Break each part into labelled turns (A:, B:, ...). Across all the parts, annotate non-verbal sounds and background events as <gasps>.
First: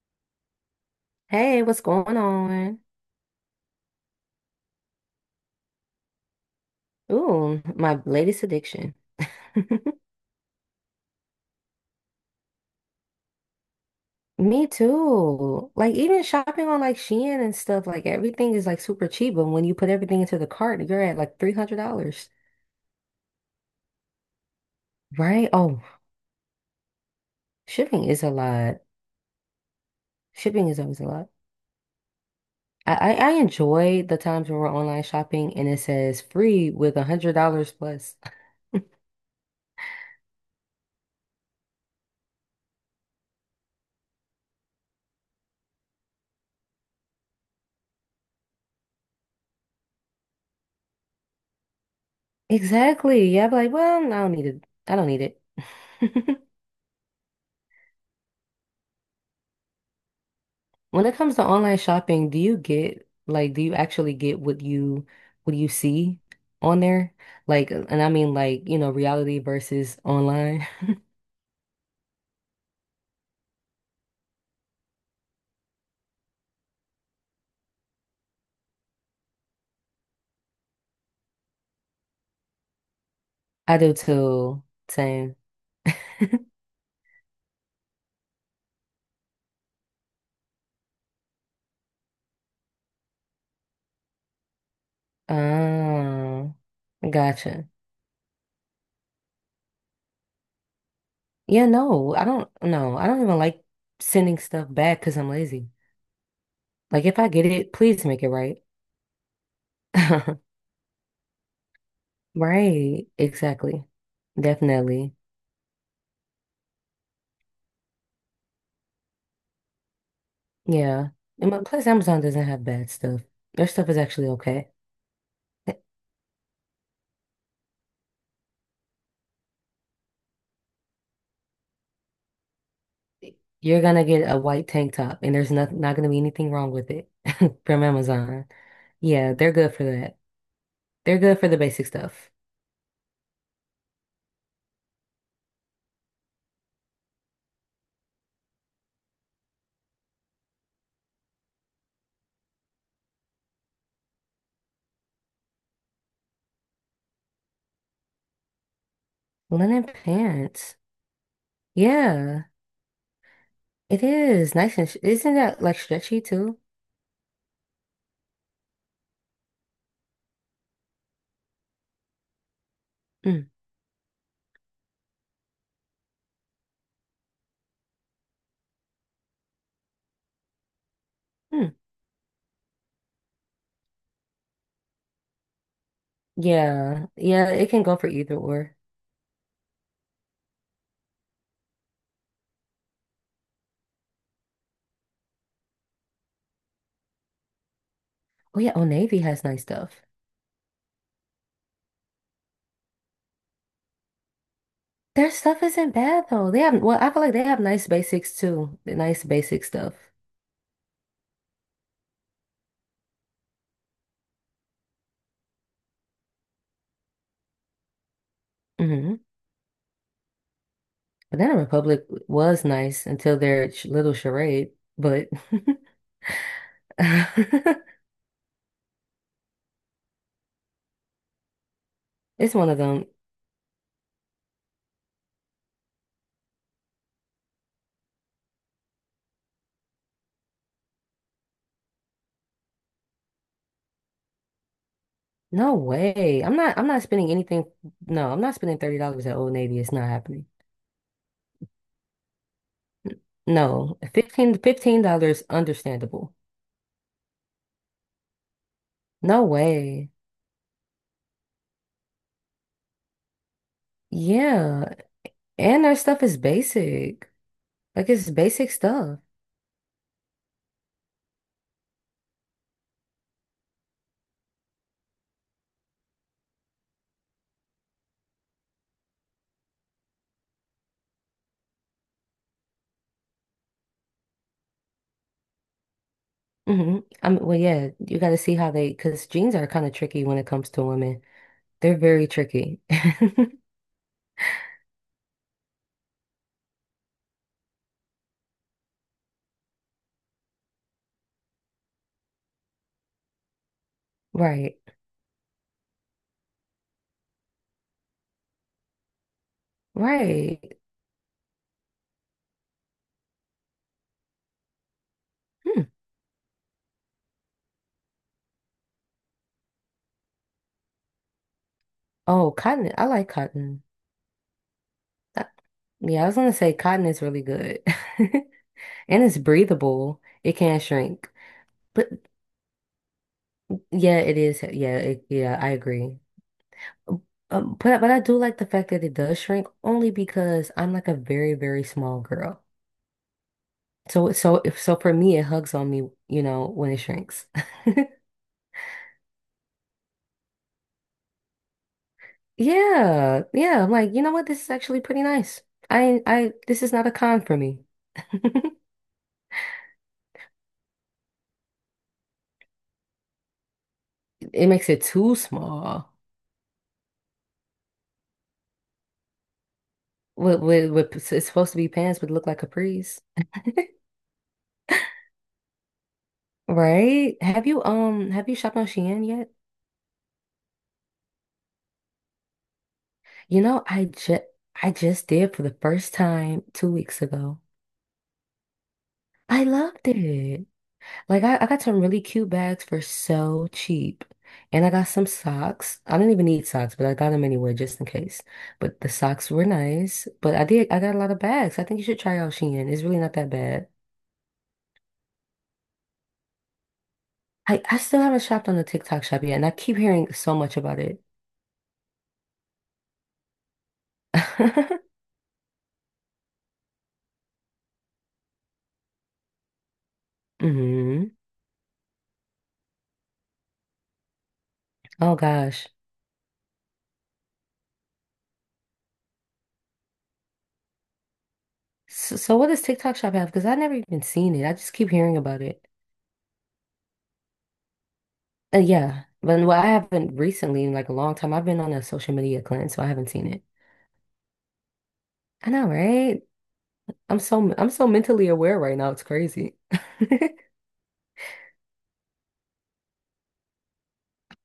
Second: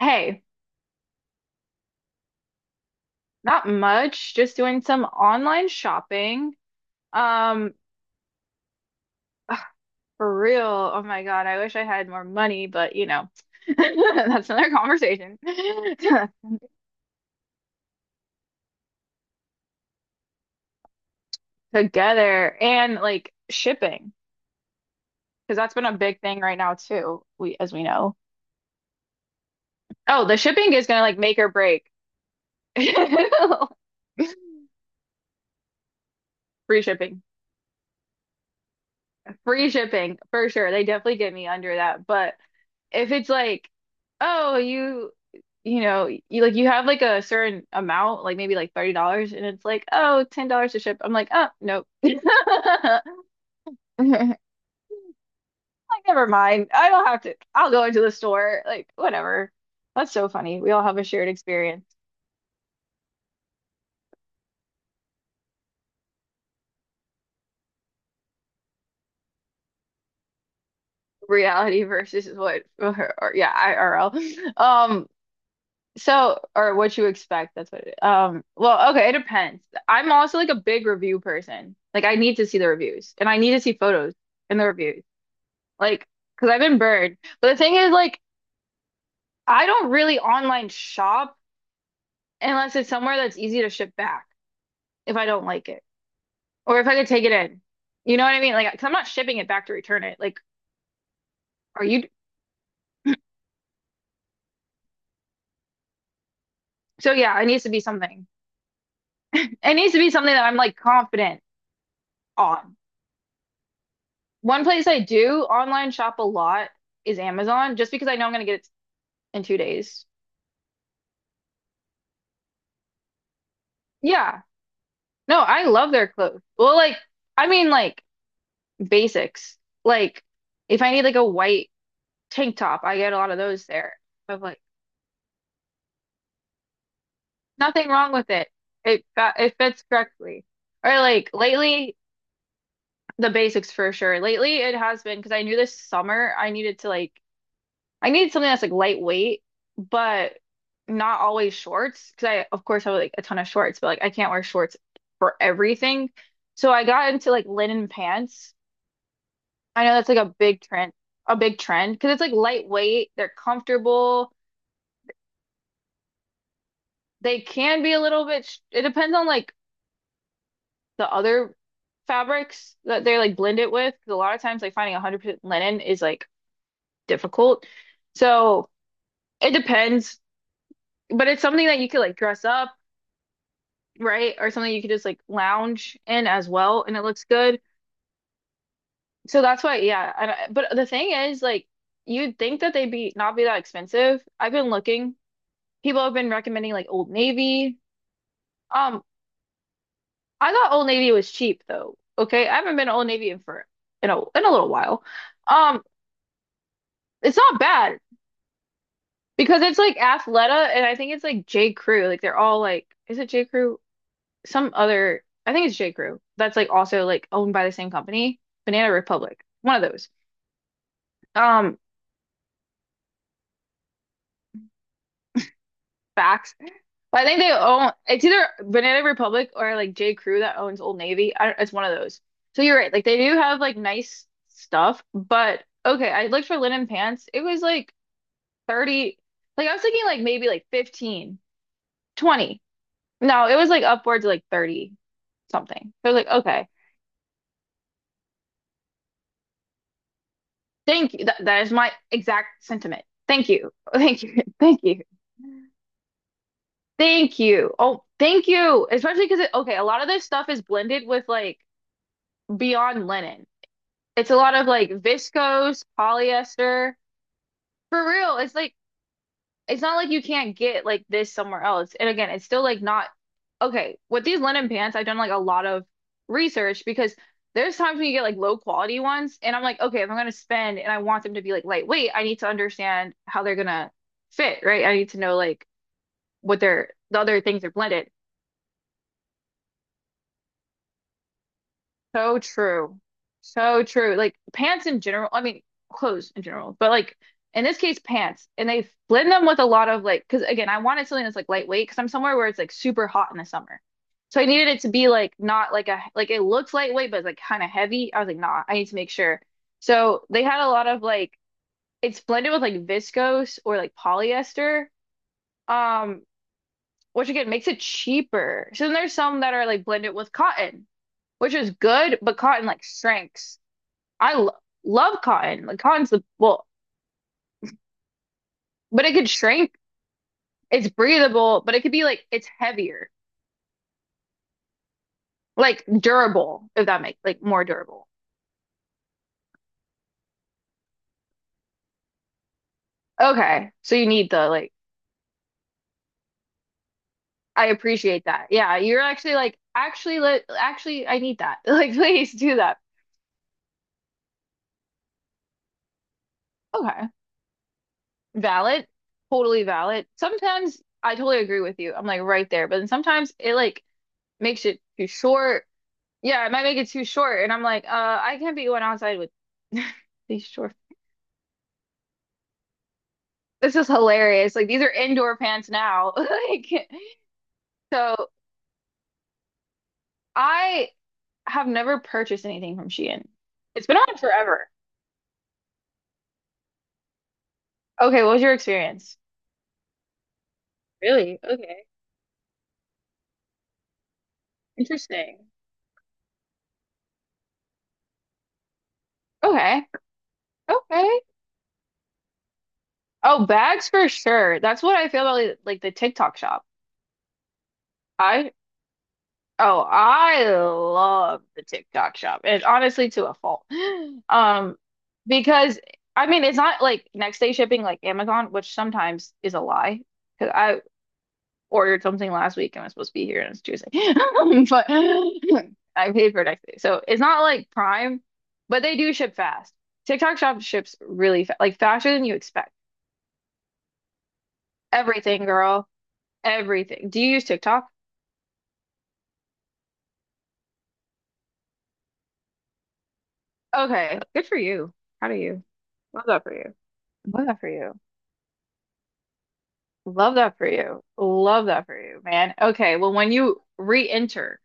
A: Hey,
B: Hey, what's going on?
A: not much. Just doing some online shopping.
B: Ooh,
A: Um,
B: my latest addiction. <laughs>
A: for real. Oh my God, I wish I had more money, but you know, <laughs> that's
B: Me
A: another conversation.
B: too. Like even shopping on like Shein and stuff, like everything is like super cheap, but when you put everything into the cart, you're at like
A: <laughs>
B: $300,
A: Together. And like shipping,
B: right?
A: because that's
B: Oh,
A: been a big thing right now too, we as we
B: shipping
A: know.
B: is a lot.
A: Oh, the
B: Shipping
A: shipping
B: is
A: is
B: always
A: gonna
B: a
A: like
B: lot.
A: make or break. <laughs>
B: I enjoy the times when we're online shopping and it says free
A: Free
B: with a
A: shipping.
B: $100 plus. <laughs>
A: Free shipping for sure. They definitely get me under that. But if it's like, oh, you know, you like you have like a certain amount, like maybe like $30, and it's like, oh, $10 to ship. I'm like, oh, nope. <laughs>
B: Exactly. Yeah, I'm like, well, I don't
A: Like,
B: need it. I don't need it.
A: never
B: <laughs>
A: mind. I don't have to. I'll go into the store. Like, whatever. That's so funny. We all have a
B: When it
A: shared
B: comes to online
A: experience.
B: shopping, do you get like do you actually get what you see on there? Like, and I mean like, reality versus online.
A: Reality versus what, <laughs> or, yeah, IRL. So, or what you expect, that's what it, well, okay, it depends. I'm also like a big review person. Like I need to see the reviews and I need to
B: <laughs>
A: see
B: I do
A: photos in
B: too.
A: the reviews.
B: Same.
A: Like, because 'cause I've been burned. But the thing is, like, I don't really online shop unless it's somewhere that's easy to ship back if I don't like it,
B: Oh,
A: or if I could take it in.
B: gotcha.
A: You know what I mean? Like, 'cause I'm not shipping it back to return it. Like,
B: Yeah,
A: are you?
B: no, I don't even like sending stuff back because I'm lazy. Like
A: So
B: if I
A: yeah, it
B: get
A: needs to
B: it,
A: be
B: please make
A: something.
B: it right.
A: It needs to be something that I'm
B: <laughs>
A: like confident on.
B: Right, exactly.
A: One place I
B: Definitely.
A: do online shop a lot is Amazon, just because I know I'm gonna get it in 2 days.
B: Yeah. And plus Amazon doesn't have bad stuff. Their stuff is actually
A: Yeah.
B: okay.
A: No, I
B: <laughs>
A: love their clothes. Well, like, I mean, like basics. Like, if I need like a white tank top, I get a lot of those
B: You're
A: there.
B: gonna get a
A: Of like,
B: white tank top, and there's not gonna be anything wrong with it <laughs> from
A: nothing wrong with
B: Amazon.
A: it.
B: Yeah, they're
A: It
B: good
A: fits
B: for that.
A: correctly. Or
B: They're
A: like
B: good for the basic
A: lately,
B: stuff.
A: the basics for sure. Lately, it has been because I knew this summer I needed to like I needed something that's like lightweight, but not always shorts. Because I, of course, have like a ton of shorts, but like I can't wear shorts for everything. So I got into like linen pants. I
B: Linen
A: know that's like
B: pants.
A: a big trend because it's like
B: Yeah,
A: lightweight. They're
B: it
A: comfortable.
B: is nice and sh isn't that like stretchy too?
A: They can be a little bit. Sh It depends on like the other fabrics that they like
B: Mm.
A: blend it with. Because a lot of times, like finding 100% linen is like difficult. So it depends, but it's something
B: Mm.
A: that you could like dress up, right? Or something you could just like lounge in as well, and it
B: Yeah,
A: looks
B: yeah,
A: good.
B: it can go for either or.
A: So that's why, yeah. And I, but the thing is, like, you'd think that they'd be not be that expensive. I've been looking. People have been recommending like Old Navy.
B: Oh yeah, Old
A: Um,
B: Navy has nice stuff.
A: I thought Old Navy was cheap though. Okay, I haven't been to Old Navy in for in a little while.
B: Their stuff
A: Um,
B: isn't bad though. They have I feel like
A: it's
B: they
A: not
B: have nice
A: bad
B: basics too. The nice
A: because
B: basic
A: it's like
B: stuff.
A: Athleta, and I think it's like J. Crew. Like they're all like, is it J. Crew? Some other, I think it's J. Crew. That's like also like owned by the same company, Banana
B: hmm
A: Republic, one of those.
B: Banana
A: Um,
B: Republic was nice until their little charade, but.
A: Facts. But I think they own.
B: <laughs>
A: It's either Banana Republic or like J. Crew that owns Old Navy. I don't, it's one of those.
B: It's
A: So
B: one
A: you're
B: of
A: right.
B: them.
A: Like they do have like nice stuff, but okay. I looked for linen pants. It was like 30. Like I was thinking like maybe like 15, 20. No, it was like upwards of like 30
B: No
A: something. So I was like,
B: way.
A: okay.
B: I'm not spending anything. No, I'm not spending $30 at Old Navy. It's not happening.
A: Thank you. That is my exact sentiment. Thank you.
B: No.
A: Thank you.
B: 15
A: <laughs> Thank you.
B: $15 understandable.
A: Thank you. Oh, thank you. Especially
B: No
A: because okay, a lot of
B: way.
A: this stuff is blended with like beyond linen. It's a lot of like
B: Yeah.
A: viscose,
B: And their stuff is
A: polyester.
B: basic.
A: For
B: Like it's
A: real, it's
B: basic
A: like
B: stuff.
A: it's not like you can't get like this somewhere else. And again, it's still like not okay. With these linen pants, I've done like a lot of research because there's times when you get like low quality ones, and I'm like, okay, if I'm gonna spend and I want them to be like lightweight, I need to understand how they're gonna fit, right? I need to know like what their the other things are
B: Yeah,
A: blended.
B: you gotta see how they because jeans are kind of tricky when it comes to women. They're very
A: So
B: tricky.
A: true.
B: <laughs>
A: So true. Like pants in general, I mean clothes in general, but like in this case pants. And they blend them with a lot of like because again, I wanted something that's like lightweight because I'm somewhere where it's like super hot in the summer. So I needed
B: Right.
A: it to be like not like a like it looks lightweight but it's like kind of heavy. I was like, nah, I need to make sure. So they had a
B: Right.
A: lot of like it's blended with like viscose or like polyester.
B: Hmm.
A: Um, which again makes it cheaper. So then there's some that are like blended with cotton, which is good, but
B: Oh,
A: cotton like
B: cotton. I like
A: shrinks.
B: cotton.
A: I lo Love
B: Uh,
A: cotton. Like cotton's the
B: Yeah, I was gonna
A: well,
B: say cotton is really good. <laughs>
A: but it
B: And
A: could
B: it's
A: shrink.
B: breathable. It can
A: It's
B: shrink.
A: breathable, but it could be
B: But
A: like it's heavier,
B: yeah, it is. Yeah, I
A: like
B: agree.
A: durable, if that makes like more
B: But
A: durable.
B: I do like the fact that it does shrink only because I'm like a very, very small girl.
A: Okay, so you need
B: So
A: the
B: so
A: like.
B: if so for me it hugs on me, you know, when it shrinks. <laughs>
A: I appreciate that. Yeah, you're actually like actually I need that. <laughs> Like please do that.
B: Yeah, yeah. I'm like, you know what? This is actually pretty nice. I this is not
A: Okay,
B: a con for me.
A: valid, totally valid. Sometimes I totally agree with you. I'm like right there, but then sometimes it like makes
B: It
A: it
B: makes it
A: too
B: too
A: short.
B: small.
A: Yeah, it might make it too short, and I'm like, I can't be going outside with <laughs> these
B: With
A: short.
B: with, with it's supposed to be pants, but look like capris,
A: This is hilarious. Like these are indoor pants now. <laughs> Like
B: right?
A: so
B: Have you shopped on Shein yet?
A: I have never purchased anything from Shein.
B: You know,
A: It's been
B: I
A: on
B: just
A: forever.
B: I just did for the first time 2 weeks ago.
A: Okay, what was your experience?
B: I loved it.
A: Really?
B: I got
A: Okay.
B: some really cute bags for so cheap. And I got some
A: Interesting.
B: socks. I didn't even need socks, but I got them anyway just in case. But the socks were
A: Okay.
B: nice. But I got a
A: Okay.
B: lot of bags. I think you should try out Shein. It's really not
A: Oh,
B: that bad.
A: bags for sure. That's what I feel about like the TikTok shop.
B: I still haven't
A: I
B: shopped on the TikTok shop yet, and I
A: Oh,
B: keep hearing
A: I
B: so much about it.
A: love the TikTok shop. And honestly to a fault. <gasps> Um,
B: <laughs>
A: because I mean it's not like next day shipping like Amazon, which sometimes is a lie. Because I
B: hmm
A: ordered something last week and I was supposed to be here and it's Tuesday. <laughs> But
B: Oh
A: <laughs>
B: gosh.
A: I paid for it next day. So it's not like Prime, but they do ship fast. TikTok Shop ships really fast, like faster than you
B: So what
A: expect.
B: does TikTok shop have? Because I never even seen it. I just keep hearing
A: Everything,
B: about it.
A: girl. Everything. Do you use TikTok?
B: Yeah, but I haven't recently in like a long time. I've been on a social media cleanse, so I haven't seen it.
A: Okay. Good for you. How do you?
B: I know,
A: Love that
B: right?
A: for you. Love that for
B: I'm
A: you.
B: so mentally aware right now. It's crazy. <laughs>
A: Love that for you. Love that for you, man. Okay, well, when you re-enter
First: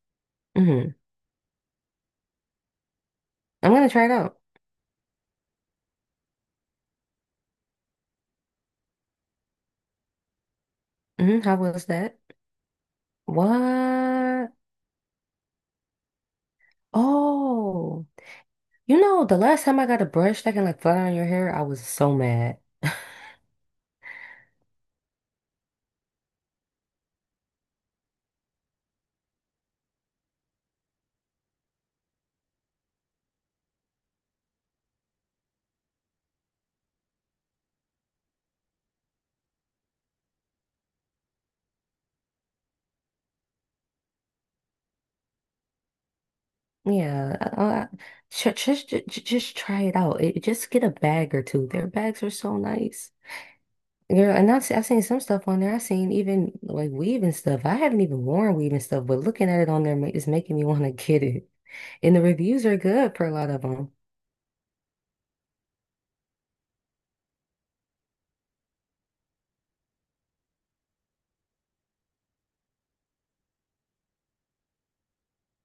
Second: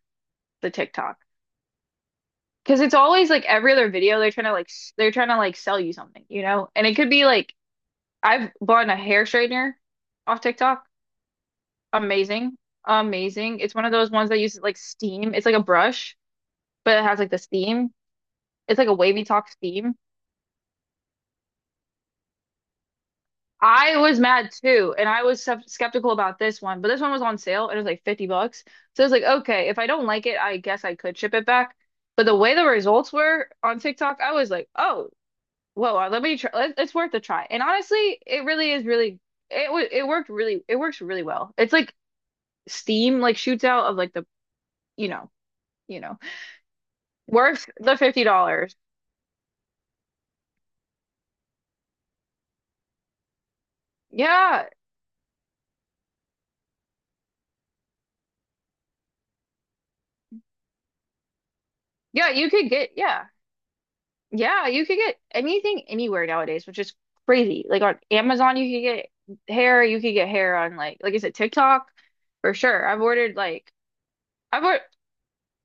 A: the
B: hmm
A: TikTok, because it's always like every
B: I'm
A: other
B: gonna try it
A: video, they're
B: out.
A: trying to they're trying to like sell you something, you know? And it could be like I've bought a hair straightener off TikTok.
B: Hmm How was that?
A: Amazing. Amazing. It's one of those ones that
B: What?
A: uses like steam. It's like a brush, but it has like the steam.
B: Oh,
A: It's like a
B: you
A: wavy
B: know, the
A: talk
B: last time I
A: steam.
B: got a brush that can like flat iron your hair, I was so mad.
A: I was mad too, and I was skeptical about this one, but this one was on sale and it was like 50 bucks. So I was like, okay, if I don't like it, I guess I could ship it back. But the way the results were on TikTok, I was like, oh, whoa, let me try. It's worth a try. And honestly, it really is really, it, wa- it worked really, it works really well. It's like, steam like shoots out of like the you know you know,
B: Yeah, I,
A: worth
B: I,
A: the $50.
B: just, just try it out. Just get a bag or two. Their bags are so nice. Girl, and
A: Yeah,
B: I've seen some stuff on there. I've seen even like weave and stuff. I haven't even worn weave and stuff, but looking at it on there is making me <laughs> want to get it. And the
A: yeah, you
B: reviews
A: could
B: are
A: get
B: good
A: yeah
B: for a lot of them.
A: yeah you could get anything anywhere nowadays, which is crazy. Like on Amazon, you could get hair. You could get hair on like is it TikTok for sure. I've ordered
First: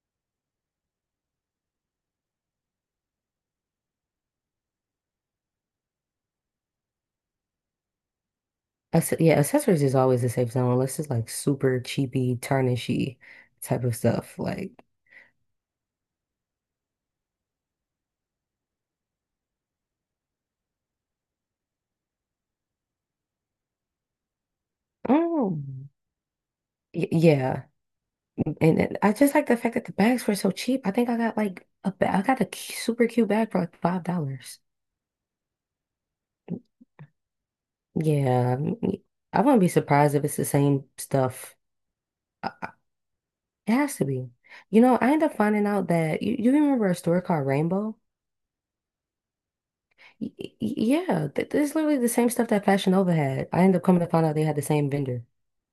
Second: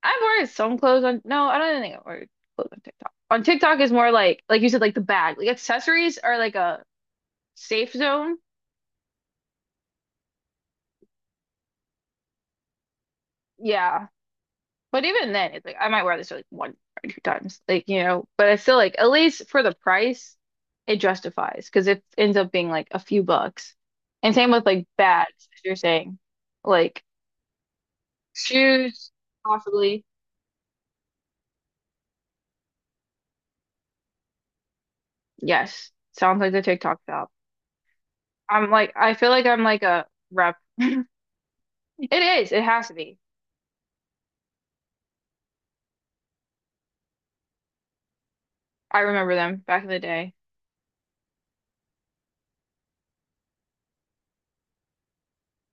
A: I've ordered some clothes on. No, I don't think I've ordered clothes on TikTok. On TikTok is more like you said like the bag like accessories are like a safe zone.
B: Yeah, accessories is always a safe zone unless it's like super cheapy, tarnishy type of
A: Yeah.
B: stuff. Like,
A: But even then, it's like I might wear this like one or two times, like you know. But I still like at least for the price, it justifies because it ends up being like a few bucks. And same with like bags, as
B: oh,
A: you're saying, like
B: yeah. And
A: shoes,
B: I just like the fact that the
A: possibly.
B: bags were so cheap. I think I got like I got a super cute bag for like $5.
A: Yes, sounds like the TikTok shop.
B: Yeah.
A: I'm like I feel
B: I
A: like
B: wouldn't
A: I'm
B: be
A: like a
B: surprised if it's the
A: rep.
B: same stuff.
A: It is. It has to be.
B: It has to be. You know, I ended up finding out that you remember a store called Rainbow?
A: I remember them back in the day.
B: Yeah, th this is literally the same stuff that Fashion Nova had. I ended up coming to find out they had the same vendor.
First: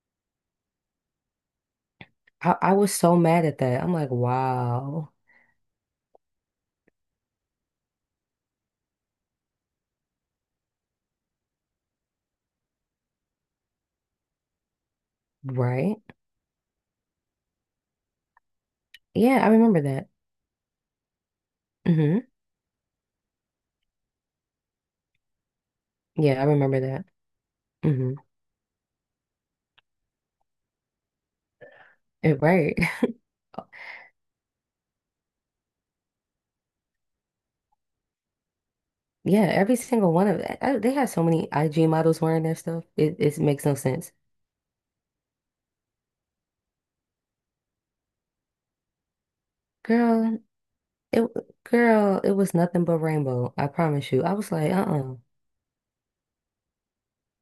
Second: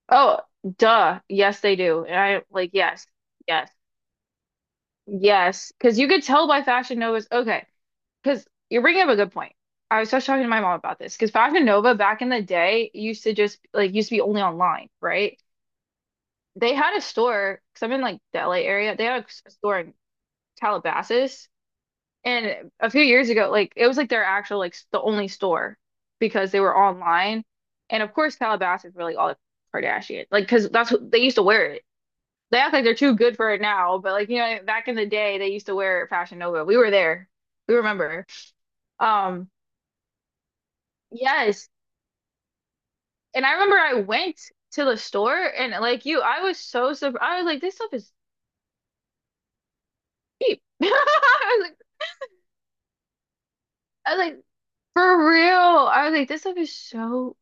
A: Oh, duh. Yes, they do. And I like
B: I was
A: yes,
B: so mad at
A: yes,
B: that. I'm like, wow,
A: yes. Because you could tell by Fashion Nova's okay. Because you're bringing up a good point. I was just talking to my mom about this because Fashion Nova back in the day used to just like used to be only online, right?
B: right?
A: They had a store because I'm in like the LA area. They had
B: Yeah, I
A: a store
B: remember
A: in
B: that.
A: Calabasas,
B: Hmm
A: and a few years ago, like it was like their actual the only store
B: Yeah, I
A: because they were
B: remember that.
A: online, and of
B: Hmm
A: course Calabasas were like all the Kardashian, like because that's what they used to wear it. They act
B: Right.
A: like
B: <laughs>
A: they're too good for it now, but like you know back in the day they used to wear Fashion Nova. We were there, we remember.
B: Yeah,
A: Um.
B: every single one of that. They had so many
A: Yes,
B: IG models wearing their stuff. It
A: and I
B: makes no
A: remember I
B: sense.
A: went to the store and like you, I was so surprised. I was like, this stuff is
B: Girl,
A: cheap. <laughs>
B: it girl, it was nothing but Rainbow. I promise
A: I was
B: you. I
A: like,
B: was like, uh-uh,
A: for real. I was like, this stuff is so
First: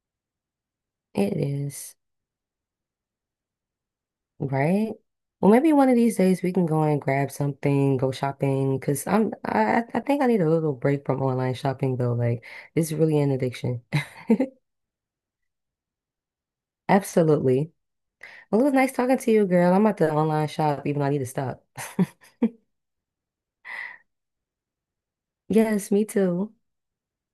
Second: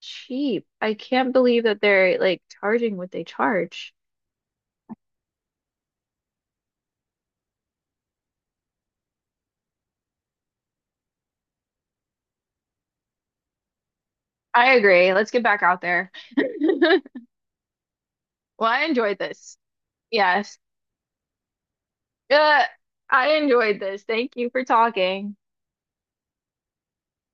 A: cheap. I can't
B: it
A: believe that
B: is.
A: they're like charging what they charge.
B: Right? Well, maybe one of these days we can go and grab something, go shopping, because I think I need a little break from online shopping though. Like it's really an addiction.
A: I agree. Let's get back out there. <laughs>
B: <laughs> Absolutely. Well, it
A: Well,
B: was
A: I
B: nice
A: enjoyed
B: talking to you,
A: this.
B: girl. I'm about to online
A: Yes.
B: shop, even though I need to stop. <laughs>
A: Uh, I enjoyed this. Thank you for talking.
B: Yes, me too.